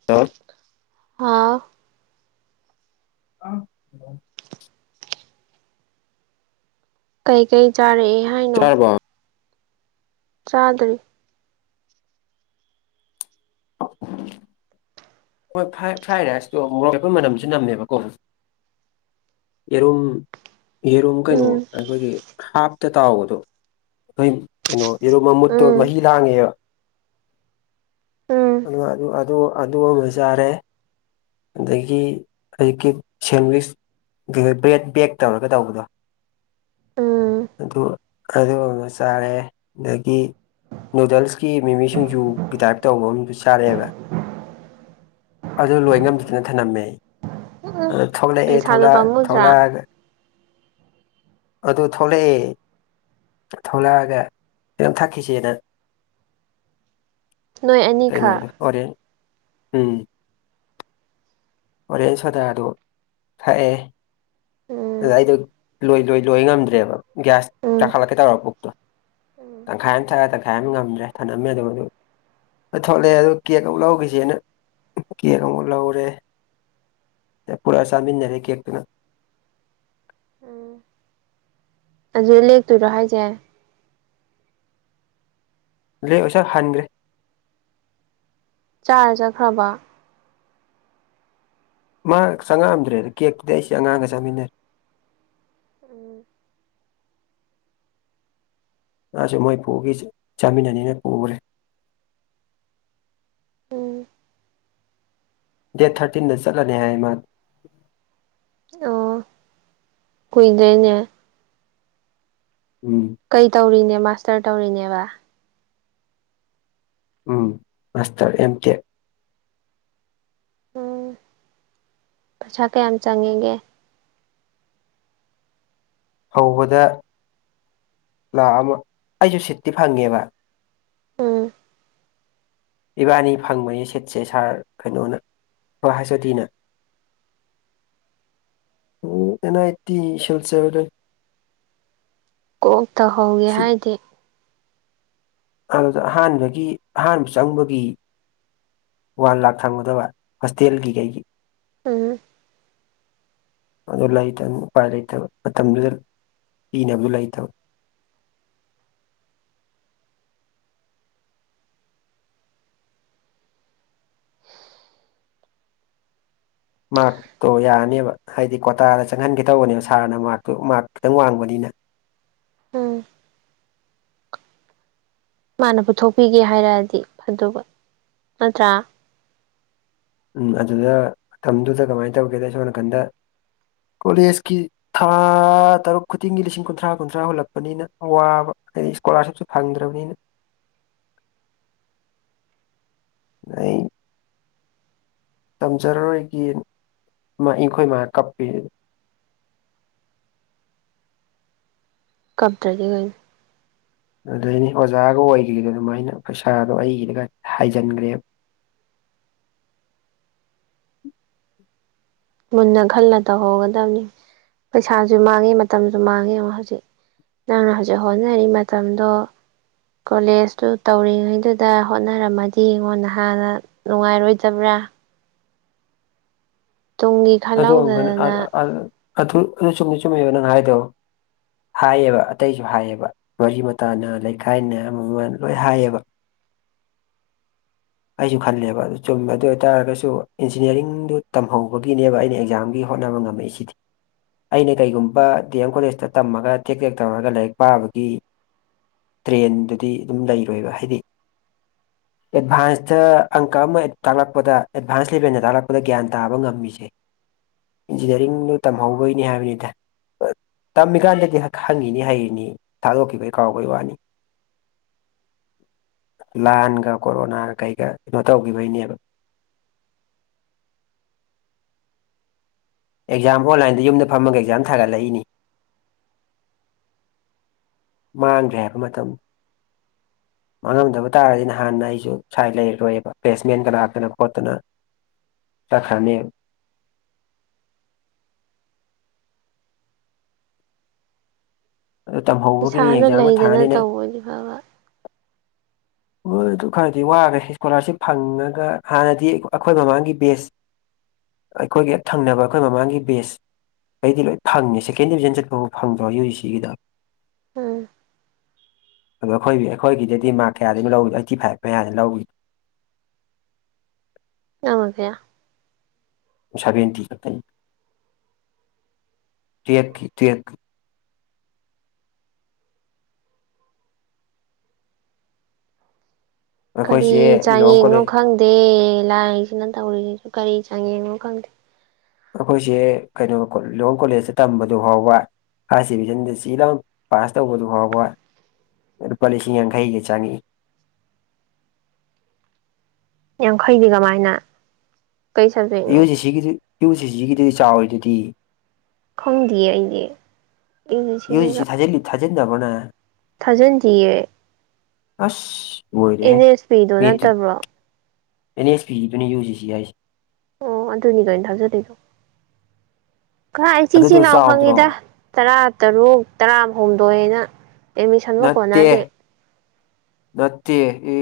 [unintelligible] ꯍꯥꯥꯎ ꯑ [unintelligible] ꯀꯩ ꯀꯩ ꯆꯥꯔꯛꯢ ꯆꯥꯔꯤꯕꯣ ꯆꯥꯗ꯭ꯔꯤ [inaudible] ꯍꯣꯏ ꯐ꯭ꯔꯥꯏ ꯐ꯭ꯔꯥꯏ ꯔꯥꯏꯁꯇꯣ ꯃꯣꯔꯣꯛꯄꯦꯠꯄ ꯃꯅꯝꯁꯨ ꯅꯝꯃꯦꯕꯀꯣ ꯌꯦꯔꯨꯝ ꯌꯦꯔꯨꯝ ꯀꯩꯅꯣ ꯎꯝ ꯑꯩꯈꯣꯏꯒꯤ ꯍꯥꯞꯇ ꯇꯥꯎꯕꯗꯣ [unintelligible] ꯀꯩꯅꯣ ꯌꯦꯔꯨꯝ ꯃꯃꯨꯠꯇꯣ ꯎꯝ ꯃꯍꯤ ꯂꯥꯡꯉꯦꯔꯣ ꯎꯝ [unintelligible] ꯑꯗꯨ ꯑꯗꯨ ꯑꯃ ꯆꯥꯔꯦ ꯑꯗꯒꯤ ꯑꯌꯨꯛꯀꯤ ꯁꯦꯟꯋꯤꯁ [unintelligible] [inaudible] ꯕꯦꯛ ꯕꯦꯛ ꯇꯧꯔꯒ ꯇꯧꯕꯗꯣ ꯎꯝ ꯑꯗꯨ ꯑꯗꯨ ꯑꯃ ꯆꯥꯔꯦ ꯗꯥꯒꯤ ꯅꯨꯗꯜꯁꯀꯤ ꯃꯤꯃꯤ ꯁꯤꯡꯖꯨꯒꯤ ꯇꯥꯏꯞ ꯇꯧꯕ ꯑꯃ ꯗꯨ ꯆꯥꯔꯛꯑꯦꯕꯥ ꯑꯗꯨ ꯂꯣꯏ ꯉꯝꯗꯗꯅ ꯊꯅꯝꯃꯦ ꯑꯩ ꯎꯝ ꯑꯗꯨ ꯊꯣꯛꯂꯛꯑꯦ ꯄꯩꯁꯥꯗꯣ ꯊꯣꯛꯂꯛ ꯄꯥꯝꯃꯨꯗ꯭ꯔꯥ ꯊꯣꯛꯂꯛꯑꯒ ꯑꯗꯨ ꯊꯣꯛꯂꯛꯑꯦ ꯊꯣꯛꯂꯛꯑꯒ ꯀꯩꯅꯣꯝ ꯊꯛꯈꯤꯁꯦꯅ [inaudible] ꯑꯅꯤꯈꯛ ꯀꯩꯅꯣꯗꯨ ꯑꯣꯔꯦꯟ ꯎꯝ ꯑꯣꯔꯦꯟꯖ ꯁꯣꯗꯥꯗꯣ ꯊꯛꯑꯦ ꯎꯝ ꯑꯗꯨꯗ ꯑꯩꯗꯣ ꯂꯣꯏ ꯂꯣꯏ ꯂꯣꯏ ꯉꯝꯗ꯭ꯔꯦꯕ ꯒ꯭ꯌꯥꯁ ꯎꯝ ꯀꯥꯈꯠꯂꯛꯀꯦ ꯇꯧꯕ ꯄꯨꯛꯇꯨ ꯎꯝ ꯇꯪꯈꯥꯏ ꯑꯃ ꯊꯛꯂꯦ ꯇꯪꯈꯥꯏ ꯑꯃ ꯉꯝꯗ꯭ꯔꯦ ꯊꯅꯝꯃꯦ ꯑꯗꯨꯝ ꯑꯗꯨ ꯑꯗꯨ ꯊꯣꯛꯂꯛꯑꯦ ꯑꯗꯨ ꯀꯦꯟ ꯑꯃꯨꯛ ꯂꯧꯈꯤꯁꯦꯅ ꯀꯦꯟ ꯑꯃꯨꯛ ꯂꯧꯔꯦ ꯄꯨꯔꯑ ꯆꯥꯃꯤꯟꯅꯔꯦ ꯀꯦꯛ ꯗꯨꯅ ꯎꯝ ꯑꯗꯨꯗ ꯂꯦꯛꯇꯣꯏꯔꯣ ꯍꯥꯏꯁꯦ ꯂꯦꯛꯑꯣꯏꯁꯦ ꯍꯟꯈ꯭ꯔꯦ ꯆꯥꯔ ꯆꯠꯈ꯭ꯔꯕ ꯃꯥ ꯆꯪꯉꯛꯑꯝꯗ꯭ꯔꯦꯗ ꯀꯦꯛꯇꯨꯗꯤ ꯑꯩꯁꯦ ꯑꯆꯥꯡꯒ ꯆꯥꯃꯤꯟꯅꯔꯦ ꯎꯝ ꯃꯥꯁꯨ ꯃꯣꯏ ꯄꯨꯒꯤꯁꯨ ꯆꯥꯃꯤꯟꯅꯅꯤꯅ ꯄꯨꯈꯔꯦ ꯎꯝ ꯗꯦꯠ ꯊꯥꯔꯇꯤꯟꯗ ꯆꯠꯂꯅꯤ ꯍꯥꯏ ꯃꯥ ꯑꯣ ꯀꯨꯏꯗꯔꯦꯅꯦ ꯎꯝ ꯀꯩ ꯇꯧꯔꯤꯅꯦ ꯃꯥꯁꯇꯔ ꯇꯧꯔꯤꯅꯦꯕ ꯎꯝ ꯃꯥꯁꯇꯔ ꯑꯦꯝ ꯇꯦꯛ ꯎꯝ ꯄꯩꯁꯥ ꯀꯌꯥꯝ ꯆꯪꯉꯦꯒꯦ ꯍꯧꯕꯗ ꯂꯥꯛ ꯑꯃ ꯑꯩꯁꯨ ꯁꯤꯠꯇꯤ ꯐꯪꯉꯦꯕ ꯎꯝ ꯏꯕꯥꯅꯤ ꯐꯪꯕꯅꯦ ꯁꯤꯠꯁꯦ ꯁꯥꯔ ꯀꯩꯅꯣꯅ ꯍꯌꯁ ꯑꯣ ꯗꯤꯅ [inaudible] ꯎꯝ ꯑꯦꯟ ꯑꯥꯢ ꯇꯤ ꯁꯤꯜꯆꯔꯗ ꯀꯣꯛ ꯇꯧꯍꯧꯒꯦ ꯁꯤꯠ ꯍꯥꯏꯗꯤ ꯑꯗꯨꯗ ꯑꯍꯥꯟꯕꯗꯒꯤ ꯑꯍꯥꯟꯕ ꯆꯪꯕꯒꯤ ꯋꯥꯟ ꯂꯥꯛ ꯊꯝꯒꯗꯕ ꯍꯣꯁꯇꯦꯜꯒꯤ ꯀꯩꯒꯤ ꯎꯝ ꯑꯗꯨ ꯂꯩꯇꯅ ꯎꯄꯥꯏ ꯂꯩꯇꯕ ꯃꯇꯝꯗꯨꯗ ꯄꯤꯅꯕꯗꯨ ꯂꯩꯇꯕ ꯃꯥꯔꯛꯇꯣ ꯌꯥꯔꯅꯦꯕ ꯍꯥꯏꯗꯤ ꯀ꯭ꯋꯥꯇꯥꯗ ꯆꯪꯍꯟꯒꯦ ꯇꯧꯕꯅꯦꯕ ꯁꯥꯔꯅ ꯃꯥꯔꯛꯇꯨ ꯃꯥꯔꯛ ꯈꯤꯇꯪ ꯋꯥꯡꯕꯅꯤꯅ ꯎꯝ ꯃꯥꯅ ꯄꯨꯊꯣꯛꯄꯤꯒꯦ ꯍꯥꯏꯔꯛꯑꯗꯤ ꯐꯗꯨꯕ ꯅꯠꯇ꯭ꯔꯥ ꯎꯝ ꯑꯗꯨꯗ ꯃꯇꯝꯗꯨꯗ ꯀꯃꯥꯏꯅ ꯇꯧꯒꯦꯗ ꯁꯣꯝ ꯅꯥꯀꯟꯗ ꯀꯣꯂꯦꯖꯀꯤ ꯊꯥ ꯇꯔꯨꯛ ꯈꯨꯗꯤꯡꯒꯤ ꯂꯤꯁꯤꯡ ꯀꯨꯟꯊ꯭ꯔꯥ ꯀꯨꯟꯊ꯭ꯔꯥ ꯍꯨꯜꯂꯛꯄꯅꯤꯅ ꯑꯋꯥꯕ ꯍꯥꯏꯗꯤ ꯏꯁꯀꯣꯂꯥꯔꯁꯤꯞꯁꯨ ꯐꯪꯗ꯭ꯔꯕꯅꯤꯅ ꯅ [unintelligible] ꯇꯝꯖꯔꯔꯣꯏꯒꯤ ꯑꯩꯈꯣꯏ ꯃꯥꯥ ꯀꯞꯄꯦ ꯀꯞꯇꯔꯗꯤ ꯀꯩꯅꯣ ꯑꯗꯨꯗꯩꯅꯤ ꯑꯣꯖꯥꯒ ꯑꯣꯏꯈꯤꯕꯗꯣ ꯑꯗꯨꯃꯥꯏꯅ ꯄꯩꯁꯥꯗꯣ ꯑꯩꯒꯤꯗꯒ ꯍꯥꯏꯖꯤꯟꯈ꯭ꯔꯦꯕ ꯃꯨꯟꯅ ꯈꯜꯂ ꯇꯧꯍꯧꯒꯗꯕꯅꯤ ꯄꯩꯁꯥꯁꯨ ꯃꯥꯡꯉꯤ ꯃꯇꯝꯁꯨ ꯃꯥꯡꯉꯦ ꯍꯧꯖꯤꯛ ꯅꯪꯅ ꯍꯧꯖꯤꯛ ꯍꯣꯠꯅꯔꯤ ꯃꯇꯝꯗꯣ ꯀꯣꯂꯦꯖꯇꯨ ꯇꯧꯔꯤꯉꯩꯗꯨꯗ ꯍꯣꯠꯅꯔꯝꯃꯗꯤ ꯌꯦꯡꯉꯣ ꯅꯍꯟꯅ ꯅꯨꯡꯉꯥꯏꯔꯣꯏꯗꯕ꯭ꯔꯥ ꯇꯨꯡꯒꯤ ꯑꯗꯨ ꯑꯃꯨꯛꯀꯅ ꯈꯜꯍꯧꯗꯗꯅ ꯑ ꯑꯊꯨ ꯑꯗꯨ ꯆꯨꯝꯗꯤ ꯆꯨꯝꯃꯦꯕ ꯅꯪ ꯍꯥꯏꯗꯣ ꯍꯥꯏꯌꯦꯕ ꯑꯇꯩꯁꯨ ꯍꯥꯏꯌꯦꯕ ꯃꯔꯤ ꯃꯇꯥꯅ ꯂꯩꯀꯥꯏꯅ ꯑꯃꯃꯟ ꯂꯣꯏ ꯍꯥꯏꯌꯦꯕ [unintelligible] ꯑꯩꯁꯨ ꯈꯜꯂꯦꯕ ꯑꯗꯨ ꯆꯨꯝꯃꯦ ꯑꯗꯨ ꯑꯣꯏꯇꯥꯔꯒꯁꯨ ꯏꯟꯖꯤꯅꯤꯌꯥꯔꯤꯡꯗꯨ ꯇꯝꯍꯧꯕ ꯒꯤꯅꯦꯕ ꯑꯩꯅ ꯑꯦꯛꯖꯥꯝꯒꯤ ꯍꯣꯠꯅꯕ ꯉꯝꯃꯛꯏꯁꯤꯗꯤ ꯑꯩꯅ ꯀꯩꯒꯨꯝꯕ ꯗꯤ ꯑꯦꯝ ꯀꯣꯂꯦꯖꯇ ꯇꯝꯃꯒ ꯇꯦꯛ ꯇꯦꯛ ꯇꯧꯔꯒ ꯂꯥꯏꯔꯤꯛ ꯄꯥꯕꯒꯤ ꯇ꯭ꯔꯦꯟꯗꯨꯗꯤ ꯑꯗꯨꯝ ꯂꯩꯔꯣꯏꯕ ꯍꯥꯏꯗꯤ [unintelligible] ꯑꯦꯗꯚꯥꯟꯁꯇ ꯑꯪꯀ ꯑꯃ ꯍꯦꯛ ꯇꯥꯛꯂꯛꯄꯗ ꯑꯦꯗꯚꯥꯟꯁ ꯂꯦꯚꯦꯜꯗ ꯇꯥꯛꯂꯛꯄꯗ ꯒ꯭ꯌꯥꯟ ꯇꯥꯕ ꯉꯝꯃꯤꯁꯦ ꯏꯟꯖꯤꯅꯤꯌꯥꯔꯤꯡꯗꯣ ꯇꯝꯍꯧꯕꯒꯤꯅꯤ ꯍꯥꯏꯕꯅꯤꯗ ꯇꯝꯃꯤꯀꯥꯟꯗꯗꯤ ꯍꯪꯉꯤꯅꯤ ꯍꯩꯔꯤꯅꯤ ꯊꯥꯗꯣꯛꯈꯤꯕꯒꯤ ꯀꯥꯎꯕꯩ ꯋꯥꯅꯤ ꯂꯥꯟꯒ ꯀꯣꯔꯣꯅꯥꯒ ꯀꯩꯒ ꯀꯩꯅꯣ ꯇꯧꯈꯤꯕꯒꯤꯅꯦꯕ ꯑꯦꯛꯖꯥꯝ ꯑꯣꯟꯂꯥꯏꯗ ꯌꯨꯝꯗ ꯐꯝꯃꯒ ꯑꯦꯛꯖꯥꯝ ꯊꯥꯒꯠꯂꯛꯏꯅꯤ ꯃꯥꯡꯒ꯭ꯔꯦ ꯍꯥꯏꯕ ꯃꯇꯝ [unintelligible] ꯃꯥꯡꯉꯝꯗꯕ ꯇꯥꯔꯗꯤ ꯅꯍꯥꯟꯅ ꯑꯩꯁꯨ ꯁꯥꯏ ꯂꯩꯔꯔꯣꯏꯕ ꯄ꯭ꯂꯦꯁꯃꯦꯟꯒ ꯂꯥꯛꯇꯅ ꯈꯣꯠꯇꯅ ꯇꯠꯈꯅꯦꯕ ꯑꯗꯨ ꯇꯝꯍꯧꯕꯒꯤꯅꯤ ꯄꯩꯁꯥꯅ ꯑꯦꯛꯖꯥꯝꯒ ꯂꯩꯗꯅ ꯊꯥꯅꯤꯅ ꯇꯧꯕ ꯑꯣꯏꯗꯤ ꯐꯕ ꯃꯣꯏ ꯑꯗꯨ ꯈꯔꯗꯤ ꯋꯥꯈ꯭ꯔꯦ ꯏꯁꯀꯣꯂꯥꯔꯁꯤꯞ ꯐꯪꯉꯒ ꯍꯥꯟꯅꯗꯤ ꯑꯈꯣꯏ ꯃꯃꯥꯡꯒꯤ ꯕꯦꯁ ꯑꯩꯈꯣꯏꯒꯤ ꯍꯦꯛ ꯊꯪꯅꯕ ꯑꯩꯈꯣꯏ ꯃꯃꯥꯡꯒꯤ ꯕꯦꯁ ꯈꯩꯗꯤ ꯂꯣꯏ ꯐꯪꯉꯦ ꯁꯦꯀꯦꯟ ꯗꯤꯕꯤꯖꯟ ꯆꯠꯄꯐꯥꯎ ꯐꯪꯗ꯭ꯔꯣ ꯌꯨ ꯁꯤꯒꯤꯗꯣ ꯎꯝ ꯑꯗꯣ ꯑꯩꯈꯣꯏ ꯑꯩꯈꯣꯏꯒꯤꯗꯗꯤ ꯃꯥꯔꯛ ꯀꯌꯥꯗꯒꯤꯅꯣ ꯂꯧꯔꯤꯗꯣ ꯑꯥꯏꯇꯤ ꯐꯥꯏꯚ ꯃꯌꯥꯅꯦ ꯂꯧꯒꯤ ꯂꯧꯗ꯭ꯔꯗꯤ ꯁꯕꯦꯟꯇꯤ ꯈꯛꯇꯅꯤ ꯇꯨꯋꯦꯜꯐꯀꯤ ꯇꯨꯋꯦꯜꯐ ꯀꯔꯤ ꯑꯩꯈꯣꯏꯁꯦ ꯂꯨꯋꯥꯡ ꯆꯥꯡꯌꯦꯡꯅꯣ ꯀꯣꯂꯦꯖ ꯈꯪꯗꯦ ꯂꯥꯏꯁꯤꯅ ꯇꯧꯔꯤꯁꯤꯁꯨ ꯀꯔꯤ ꯆꯥꯡꯌꯦꯡꯅꯣ ꯈꯪꯗꯦ ꯑꯩꯈꯣꯏꯁꯦ ꯀꯩꯅꯣ ꯂꯨꯋꯥꯡ ꯀꯣꯂꯦꯖꯇ ꯇꯝꯕꯗꯨ ꯐꯥꯎꯕ ꯐꯥꯔꯁ ꯗꯤꯕꯤꯖꯟꯗ ꯆꯤ ꯂꯥꯎꯅ ꯄꯥꯁ ꯇꯧꯕꯗꯨ ꯐꯥꯎꯕ ꯂꯨꯄꯥ ꯂꯤꯁꯤꯡ ꯌꯥꯡꯈꯩꯒ ꯆꯪꯉꯛꯏ ꯌꯥꯡꯈꯩꯗꯤ ꯀꯃꯥꯏꯅ ꯀꯩ ꯁꯕꯖꯦꯛꯅꯣ ꯌꯨꯖꯤꯁꯤꯒꯤꯗꯤ ꯌꯨꯖꯤꯁꯤꯒꯤꯗꯨꯗꯤ ꯆꯥꯎꯔꯤꯗꯨꯗꯤ ꯈꯪꯗꯤꯌꯦ ꯑꯩꯗꯤ ꯑꯩꯒꯤ ꯁꯤꯅꯤꯒ ꯊꯥꯖꯤꯟꯗꯕꯣ ꯅꯪ ꯊꯥꯖꯤꯟꯗꯤꯌꯦ ꯑꯁ ꯂꯣꯏꯔꯦꯍꯦ ꯑꯦꯟ ꯑꯦꯁ ꯄꯤꯗꯣ ꯃꯦꯇꯤꯛ ꯅꯠꯇꯕ꯭ꯔꯣ ꯑꯦꯟ ꯑꯦꯁ ꯄꯤꯒꯤꯗꯨꯅꯤ ꯌꯨꯖꯤꯁꯤ ꯍꯥꯏꯖꯦ ꯑꯣ ꯑꯗꯨꯅꯤ ꯀꯩꯅꯣ ꯊꯥꯖꯤꯜꯂꯤꯗꯣ ꯀꯔꯥꯏ ꯆꯤꯆꯤ ꯑꯗꯨꯗꯣ ꯂꯥꯎꯅ ꯆꯥꯎꯗ꯭ꯔꯣ ꯐꯪꯉꯤꯗ ꯇꯔꯥ ꯇꯔꯨꯛ ꯇꯔꯥꯍꯨꯝꯗꯣꯏꯅ ꯑꯦꯠꯃꯤꯁꯟꯕꯧ ꯅꯠꯇꯦ ꯀꯣꯟꯅꯗꯦ ꯅꯠꯇꯦꯑꯦ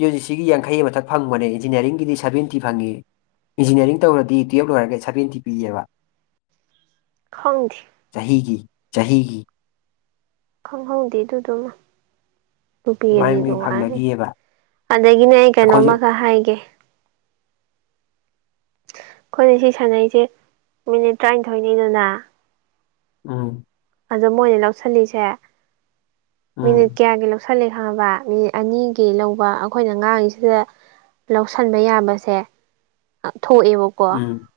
ꯌꯨ ꯖꯤ ꯁꯤꯒꯤ ꯌꯥꯡꯈꯩ ꯑꯃꯊꯛ ꯐꯪꯕꯅꯦ ꯏꯟꯖꯤꯅꯤꯌꯥꯔꯤꯡꯒꯤꯗꯤ ꯁꯕꯦꯟꯇꯤ ꯐꯪꯏ ꯏꯟꯖꯤꯅꯤꯌꯥꯔꯤꯡ ꯇꯧꯔꯗꯤ ꯇꯨꯌꯦꯜꯞ ꯂꯣꯏꯔꯒ ꯁꯕꯦꯟꯇꯤ ꯄꯤꯌꯦꯕ ꯈꯪꯗꯦ ꯆꯍꯤꯒꯤ ꯆꯍꯤꯒꯤ ꯈꯪꯍꯧꯗꯦ ꯑꯗꯨꯗꯨꯃ ꯑꯗꯨ ꯄꯤꯔꯗꯤ ꯑꯗꯨꯃꯥꯏꯅ ꯃꯤ ꯅꯨꯡꯉꯥꯏꯔꯦ ꯐꯪꯅꯈꯤꯑꯕ ꯑꯗꯒꯤꯅꯦ ꯑꯩ ꯑꯩꯈꯣꯏꯁꯨ ꯀꯩꯅꯣꯝꯃꯒ ꯍꯥꯏꯒꯦ ꯑꯩꯈꯣꯏꯅ ꯁꯤ ꯁꯥꯟꯅꯩꯁꯦ ꯃꯤꯅꯤꯠ ꯇꯔꯥꯅꯤꯊꯣꯏꯅꯤꯗꯅ ꯎꯝ ꯑꯗꯣ ꯃꯣꯏꯅ ꯂꯧꯁꯤꯜꯂꯤꯁꯦ ꯃꯤꯅꯤꯠ ꯎꯝ ꯀꯌꯥꯒꯤ ꯂꯧ ꯁꯜꯂꯦ ꯈꯪꯉꯕ ꯃꯤꯅꯤꯠ ꯑꯅꯤꯒꯤ ꯂꯧꯕ ꯑꯩꯈꯣꯏꯅ ꯉꯥꯡꯉꯤꯁꯤꯗ ꯂꯧꯁꯤꯟꯕ ꯌꯥꯕꯁꯦ ꯊꯣꯛꯑꯦꯕ ꯎꯝ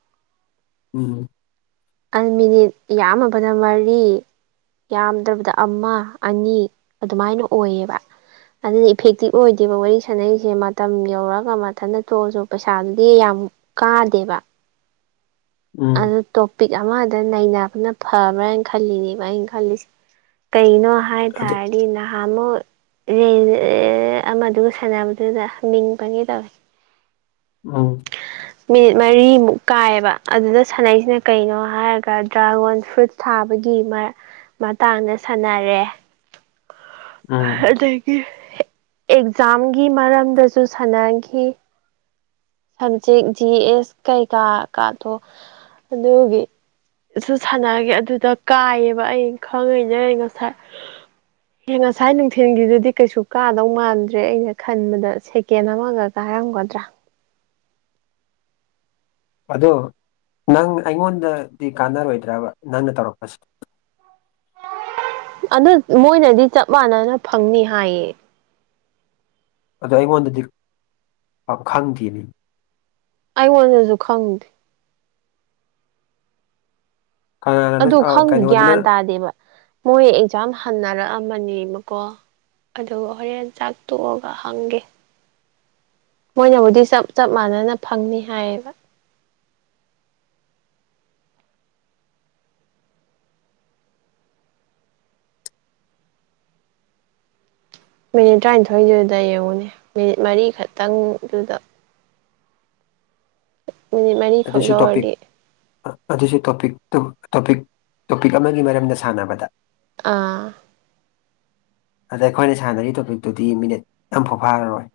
ꯎꯝ ꯑꯅꯤꯒꯤ ꯌꯥꯝꯃꯕꯗ ꯃꯔꯤ ꯌꯥꯝꯗ꯭ꯔꯕꯗ ꯑꯃ ꯑꯅꯤ ꯑꯗꯨꯃꯥꯏꯅ ꯑꯣꯏꯌꯦꯕ ꯑꯗꯨꯅ ꯏꯐꯦꯛꯇꯤꯞ ꯑꯣꯏꯗꯦꯕ ꯋꯥꯔꯤ ꯁꯥꯟꯅꯔꯤꯁꯦ ꯃꯇꯝ ꯌꯧꯔꯒ ꯃꯊꯟꯇ ꯇꯣꯛꯑꯁꯨ ꯄꯩꯁꯥꯗꯨꯗꯤ ꯌꯥꯝ ꯀꯥꯗꯦꯕ ꯎꯝ ꯑꯗꯨ ꯇꯣꯄꯤꯛ ꯑꯃꯗ ꯅꯩꯅꯕꯅ ꯐꯕ꯭ꯔꯅ ꯈꯜꯂꯤꯅꯦꯕ ꯑꯩꯅ ꯈꯜꯂꯤꯁꯦ ꯀꯩꯒꯤꯅꯣ ꯍꯥꯏ ꯑꯗꯨ ꯇꯥꯔꯗꯤ ꯅꯍꯥꯟ ꯅꯍꯥꯟꯃꯨꯛ ꯔꯦꯟ ꯑꯃꯗꯨꯒ ꯁꯥꯟꯅꯕꯗꯨꯗ ꯃꯤꯡ ꯄꯟꯒꯦ ꯇꯧꯏ ꯎꯝ ꯃꯤꯅꯤꯠ ꯃꯔꯤꯃꯨꯛ ꯀꯥꯏꯑꯕ ꯑꯗꯨꯗ ꯁꯥꯟꯅꯩꯁꯤꯅ ꯀꯩꯅꯣ ꯍꯥꯏꯔꯒ ꯗ꯭ꯔꯥꯒꯣꯟ ꯐ꯭ꯔꯨꯠ ꯊꯥꯕꯒꯤ ꯃ ꯃꯇꯥꯡꯗ ꯁꯥꯟꯅꯔꯦ ꯎꯝ ꯑꯗꯒꯤ ꯑꯦꯛꯖꯥꯝꯒꯤ ꯃꯔꯝꯗꯖꯨ ꯁꯥꯟꯅꯈꯤ ꯍꯟꯆꯤꯠ ꯖꯤ ꯑꯦꯁ ꯀꯩꯀꯥ ꯀꯥꯗꯣ ꯑꯗꯨꯒꯤ ꯁꯨ ꯁꯥꯟꯅꯒꯦ ꯑꯗꯨꯗ ꯀꯥꯏꯌꯦꯕ ꯑꯩ ꯈꯪꯉꯤꯅꯦ ꯉꯁꯥꯏ ꯑꯦꯍ ꯉꯁꯥꯏ ꯅꯨꯡꯊꯤꯟꯒꯤꯗꯨꯗꯤ ꯀꯩꯁꯨ ꯀꯥꯗꯧ ꯃꯥꯟꯗ꯭ꯔꯦ ꯑꯩꯅ ꯈꯟꯕꯗ ꯁꯦꯀꯦꯟ ꯑꯃꯒ ꯀꯥꯔꯝꯒꯗ꯭ꯔꯥ ꯑꯗꯣ ꯅꯪ ꯑꯩꯉꯣꯟꯗꯗꯤ ꯀꯥꯟꯅꯔꯣꯏꯗ꯭ꯔꯕ ꯅꯪꯅ ꯇꯧꯔꯛꯄꯁꯤ ꯑꯗꯨ ꯃꯣꯏꯅꯗꯤ ꯆꯞ ꯃꯥꯟꯅꯅ ꯐꯪꯅꯤ ꯍꯥꯏꯌꯦ ꯑꯗꯣ ꯑꯩꯉꯣꯟꯗꯗꯤ ꯄꯥꯠ ꯈꯪꯗꯦꯅꯦ ꯑꯩꯉꯣꯟꯗꯖꯨ ꯈꯪꯗꯦ ꯀꯅꯥꯅꯣ ꯑꯗꯨ ꯑ ꯈꯪꯗꯦ ꯀꯩꯅꯣꯗꯨꯅ ꯒ꯭ꯌꯥꯟ ꯇꯥꯗꯦꯕ ꯃꯣꯏ ꯑꯦꯛꯖꯥꯝ ꯍꯟꯅꯔꯛꯑꯝꯕꯅꯦꯕꯀꯣ ꯑꯗꯨꯒ ꯍꯣꯔꯦꯟ ꯆꯥꯛ ꯇꯣꯛꯑꯒ ꯍꯪꯒꯦ ꯃꯣꯏꯅꯕꯨꯗꯤ ꯆꯞ ꯆꯞ ꯃꯥꯟꯅꯅ ꯐꯪꯅꯤ ꯍꯥꯏꯌꯦꯕ ꯃꯤꯅꯤꯠ ꯇꯔꯥꯅꯤꯊꯣꯏꯗꯨꯗ ꯌꯦꯡꯉꯨꯅꯦ ꯃꯤꯅꯤꯠ ꯃꯔꯤ ꯈꯛꯇꯪꯗꯨꯗ ꯃꯤꯅꯤꯠ ꯃꯔꯤꯈꯛ ꯇꯗꯁꯨ ꯇꯣꯄꯤꯛ ꯂꯧꯔꯗꯤ ꯑꯗꯨꯁꯨ ꯇꯣꯄꯤꯛꯇꯨ ꯇꯣꯄꯤꯛ ꯇꯣꯄꯤꯛ ꯑꯃꯒꯤ ꯃꯔꯝꯗ ꯁꯥꯟꯅꯕꯗ ꯑꯥ ꯑꯗ ꯑꯩꯈꯣꯏꯅ ꯁꯥꯟꯅꯔꯤ ꯇꯣꯄꯤꯛꯇꯨꯗꯤ ꯃꯤꯅꯤꯠ ꯑꯃꯝꯐꯥꯎ ꯐꯥꯔꯔꯣꯏ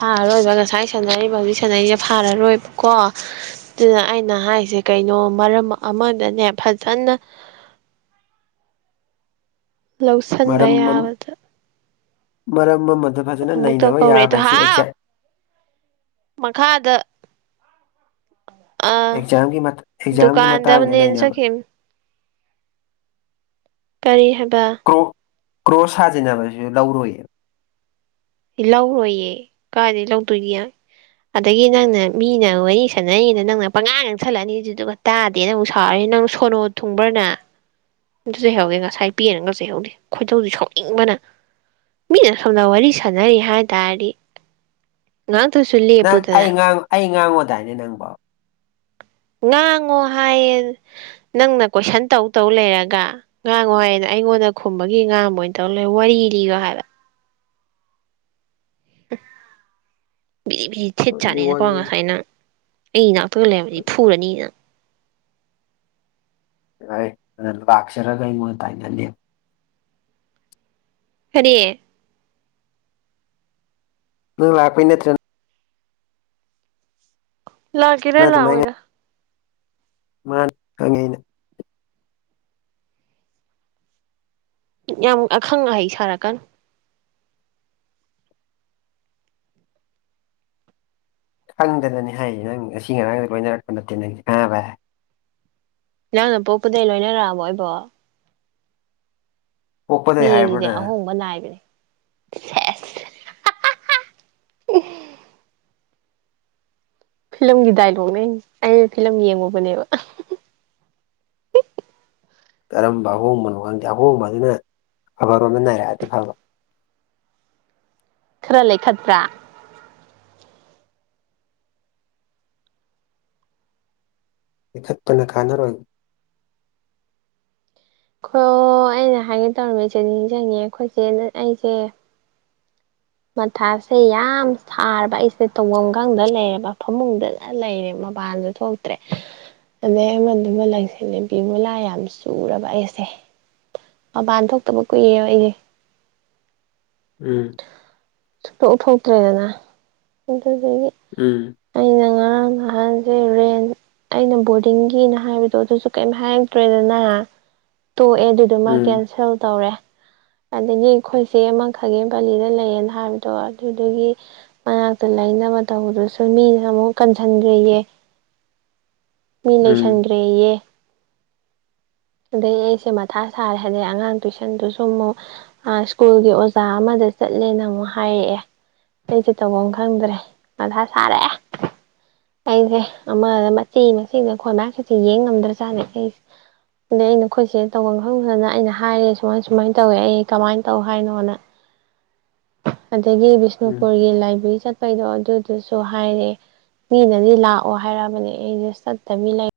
ꯐꯥꯔꯔꯣꯏꯕ ꯉꯁꯥꯏ ꯁꯥꯟꯅꯔꯤꯕ ꯍꯧꯖꯤꯛ ꯁꯥꯟꯅꯔꯤꯁꯦ ꯐꯥꯔꯔꯣꯏꯕꯀꯣ ꯑꯗꯨꯗ ꯑꯩꯅ ꯍꯥꯏꯁꯦ ꯀꯩꯅꯣ ꯃꯔꯝ ꯑꯃꯗꯅꯦ ꯐꯖꯅ ꯂꯧꯁꯤꯟꯕ ꯃꯔꯝ ꯌꯥꯕꯗ ꯃꯔꯝ ꯑꯃꯗ ꯐꯖꯅ ꯑꯃꯨꯛꯇ ꯅꯩꯅꯕ ꯌꯥꯕ ꯀꯧꯔꯛꯑꯦꯗꯣ ꯍꯥꯏꯁꯤ ꯍꯥꯎ ꯑꯦꯛꯖꯦꯛ ꯃꯈꯥꯗ ꯑ ꯑꯦꯛꯖꯥꯝꯒꯤ ꯃꯠ- ꯑꯦꯛꯖꯥꯝꯒꯤ ꯗꯨꯀꯥꯟꯗ ꯃꯇꯥꯡꯗ ꯑꯃꯅꯦ ꯅꯩꯅꯕ ꯆꯠꯈꯤꯝ ꯀꯔꯤ ꯍꯥꯏꯕ ꯀ꯭ꯔꯣꯛ ꯀ꯭ꯔꯣꯁ ꯁꯥꯖꯤꯟꯅꯕꯁꯨ ꯂꯧꯔꯣꯏꯌꯦꯕ ꯂꯧꯔꯣꯏꯌꯦ ꯀꯥꯏꯗ ꯂꯧꯗꯣꯏꯒ ꯑꯗꯒꯤ ꯅꯪꯅ ꯃꯤꯅ ꯋꯥꯔꯤ ꯁꯥꯟꯅꯔꯤꯉꯩꯗ ꯅꯪꯅ ꯄꯉꯥ ꯉꯥꯡ ꯁꯤꯂꯛꯑꯅꯤ ꯑꯗꯨꯗꯨꯒ ꯇꯥꯗꯦ ꯅ ꯑꯃꯨꯛ ꯁꯥꯎꯔꯦ ꯅꯪ ꯁꯣꯅꯣ ꯊꯨꯡꯕ꯭ꯔꯅ ꯑꯃꯨꯛꯇ ꯆꯩꯍꯧꯒꯦ ꯉꯁꯥꯏ ꯄꯦꯅꯒ ꯆꯩꯍꯧꯗꯦ ꯈꯣꯏꯗꯧꯁꯦ ꯁꯥꯎꯅꯤꯡꯕꯅ ꯃꯤꯅ ꯁꯣꯝꯗ ꯋꯥꯔꯤ ꯁꯥꯟꯅꯔꯤ ꯍꯥꯏ ꯇꯥꯔꯗꯤ ꯅꯥꯍꯥꯛꯇꯁꯨ ꯂꯤ ꯅꯪ ꯑꯩꯥ ꯉꯥꯡ ꯑꯩ ꯉꯥꯡꯉꯣꯗꯥꯏꯅꯦ ꯅꯪꯕꯣ ꯉꯥꯡꯉꯣ ꯍꯥꯏꯌꯦ ꯅꯪꯅ ꯀꯣꯏꯁꯟ ꯇꯧ ꯇꯧ ꯂꯩꯔꯒ ꯉꯥꯡꯉꯣ ꯍꯥꯏꯌꯦꯅ ꯑꯩꯉꯣꯟꯗ ꯈꯨꯝꯕꯒꯤ ꯉꯥꯕ ꯑꯣꯏꯅ ꯇꯧꯔ ꯂꯩꯔꯦ ꯋꯥꯔꯤ ꯂꯤꯌꯣ ꯍꯥꯏꯕ ꯕꯤꯔꯤ ꯕꯤꯔꯤ ꯊꯤꯠ ꯀꯔꯤ ꯆꯥꯠꯅꯤꯀꯣ ꯋꯥꯔꯤꯅꯣ ꯉꯁꯥꯏ ꯅꯪ ꯑꯩꯩꯅ ꯌꯨꯝꯂꯩꯔꯝꯕꯗꯤ ꯐꯨꯨꯔꯅꯤꯅ ꯂꯥꯛꯑꯦ ꯂꯥꯛꯆꯔꯒ ꯑꯩꯉꯣꯟꯗ ꯇꯥꯏꯅꯅꯤ ꯀꯔꯤ ꯅꯪ ꯂꯥꯛꯄꯩ ꯅꯠꯇ꯭ꯔꯥ ꯅ ꯂꯥꯛꯀꯦꯔ ꯂꯥꯛ ꯑꯣꯏꯔ ꯃꯥꯅꯦ ꯈꯪꯉꯦ ꯑꯩꯅ ꯌꯥꯝ ꯑꯈꯪ ꯑꯍꯩ ꯁꯥꯔꯛꯀꯅꯨ ꯈꯪꯗꯅꯅꯤ ꯍꯥꯏꯁꯦ ꯅꯪ ꯉꯁꯤ ꯉꯔꯥꯡꯗ ꯂꯣꯏꯅꯔꯛꯄ ꯅꯠꯇꯦ ꯅꯪꯁꯦ ꯈꯪꯉꯕꯥ ꯅꯪꯅ ꯄꯣꯛꯄꯗꯩ ꯂꯣꯏꯅꯔꯛꯑꯕꯣ ꯑꯣꯏꯕꯣ ꯄꯣꯛꯄꯗꯩ ꯍꯥꯏꯕ꯭ꯔꯣ ꯃꯤꯑꯖꯤꯗꯤ ꯅꯪ ꯑꯍꯣꯡꯕ ꯅꯥꯏꯕꯅꯦ ꯎ ꯐꯤꯂꯝꯒꯤ ꯗꯥꯏꯂꯣꯛꯅꯦ ꯑꯩꯅ ꯐꯤꯂꯝ ꯌꯦꯡꯉꯨꯕꯅꯦꯕ ꯀꯔꯝꯕ ꯑꯍꯣꯡꯕꯅꯣ ꯈꯪꯗꯦ ꯑꯍꯣꯡꯕꯗꯨꯅ ꯑꯐꯕꯔꯣꯝꯗ ꯅꯥꯔꯛꯑꯗꯤ ꯐꯥꯕ ꯈꯔ ꯂꯩꯈꯠꯄ꯭ꯔꯥ ꯂꯩꯈꯠꯞꯅ ꯀꯥꯟꯅꯔꯣꯏꯗ ꯈꯣ ꯑꯩꯅ ꯍꯥꯏꯒꯦ ꯇꯧꯔꯝꯃꯤꯁꯦ ꯅꯤꯡꯖꯡꯉꯛꯑꯦ ꯈꯣꯏ ꯏꯆꯦꯅ ꯑꯩꯁꯦ ꯃꯊꯥꯁꯦ ꯌꯥꯝ ꯁꯥꯔꯕ ꯑꯩꯁꯦ ꯇꯧꯐꯝ ꯈꯪꯗ ꯂꯩꯔꯕ ꯐꯃꯨꯡꯗꯗ ꯂꯩꯔꯦ ꯃꯄꯥꯟꯗ ꯊꯣꯛꯇ꯭ꯔꯦ ꯑꯗꯩ ꯑꯃꯗꯨꯒ ꯂꯩꯁꯜꯂꯦ ꯕꯤꯕꯨꯂꯥ ꯌꯥꯝ ꯆꯨꯔꯕ ꯑꯩꯁꯦ ꯃꯄꯥꯟ ꯊꯣꯛꯇꯕ ꯀꯨꯏꯔꯕ ꯑꯩꯁꯦ ꯎꯝ ꯁꯛꯇꯣꯛꯊꯣꯛꯇ꯭ꯔꯦꯗꯅ ꯑꯗꯨꯗꯒꯤ ꯎꯝ ꯑꯩꯅ ꯉꯔꯥꯡ ꯅꯍꯥꯟꯖꯩ ꯔꯦꯟ ꯑꯩꯅ ꯕꯣꯔꯗꯤꯡꯒꯤꯅ ꯍꯥꯏꯕꯗꯣ ꯑꯗꯨꯁꯨ ꯀꯩꯝ ꯍꯥꯏꯔꯗ꯭ꯔꯦꯗꯅ ꯇꯣꯛꯑꯦ ꯑꯗꯨꯗꯨ ꯃꯥ ꯎꯝ ꯀꯦꯟꯁꯦꯜ ꯇꯧꯔꯦ ꯑꯗꯒꯤ ꯑꯩꯈꯣꯏꯆꯦ ꯑꯃ ꯈꯥꯒꯦꯝ ꯄꯂꯤꯗ ꯂꯩꯌꯦꯅ ꯍꯥꯏꯕꯗꯣ ꯑꯗꯨꯒꯤ ꯃꯅꯥꯛꯇ ꯂꯩꯥꯏꯅꯕ ꯇꯧꯕꯗꯨꯁꯨ ꯃꯤꯅ ꯑꯃꯨꯛ ꯀꯟꯖꯟꯒꯤꯌꯦ ꯃꯤ ꯎꯝ ꯂꯩꯁꯟꯈ꯭ꯔꯦꯌꯦ ꯑꯗꯩ ꯑꯩꯁꯦ ꯃꯊꯥ ꯁꯥꯔꯦ ꯍꯥꯏꯗꯩ ꯑꯉꯥꯡ ꯇꯨꯏꯁꯟꯗꯨꯁꯨ ꯑꯃꯨꯛ ꯑ ꯁ꯭ꯀꯨꯜꯒꯤ ꯑꯣꯖꯥ ꯑꯃꯗ ꯆꯠꯂꯦꯅ ꯑꯃꯨꯛ ꯍꯥꯏꯔꯛꯑꯦ ꯑꯩꯁꯨ ꯇꯧꯐꯝ ꯈꯪꯗ꯭ꯔꯦ ꯃꯊꯥ ꯁꯥꯔꯦ ꯑꯩꯁꯦ ꯑꯃꯗ ꯃꯆꯦ ꯃꯆꯦꯗ ꯈꯣꯏ ꯃꯌꯥꯝꯁꯤꯁꯤ ꯌꯦꯡ ꯉꯝꯗ꯭ꯔꯥ ꯆꯥꯠꯅꯦ ꯑꯩꯁꯦ ꯑꯗꯩ ꯑꯩꯅ ꯅꯈꯣꯏꯁꯦ ꯇꯧꯐꯝ ꯈꯪꯗꯅ ꯑꯩꯅ ꯍꯥꯏꯔꯦ ꯁꯨꯃꯥꯏ ꯁꯨꯃꯥꯏꯅ ꯇꯧꯋꯦ ꯑꯩ ꯀꯃꯥꯏꯅ ꯇꯧ ꯍꯥꯏꯅꯣꯅ ꯑꯗꯒꯤ ꯎꯝ ꯕꯤꯁꯅꯨꯄꯨꯔꯒꯤ ꯂꯥꯏꯕꯦꯔꯤ ꯆꯠ ꯀꯩꯅꯣ ꯑꯗꯨꯗꯨꯁꯨ ꯍꯥꯏꯔꯛꯑꯦ ꯃꯤꯅꯗꯤ ꯂꯥꯛꯑꯣ ꯍꯥꯏꯔꯕꯅꯦ ꯑꯩꯁꯨ ꯆꯠꯇꯕꯤ ꯂꯩ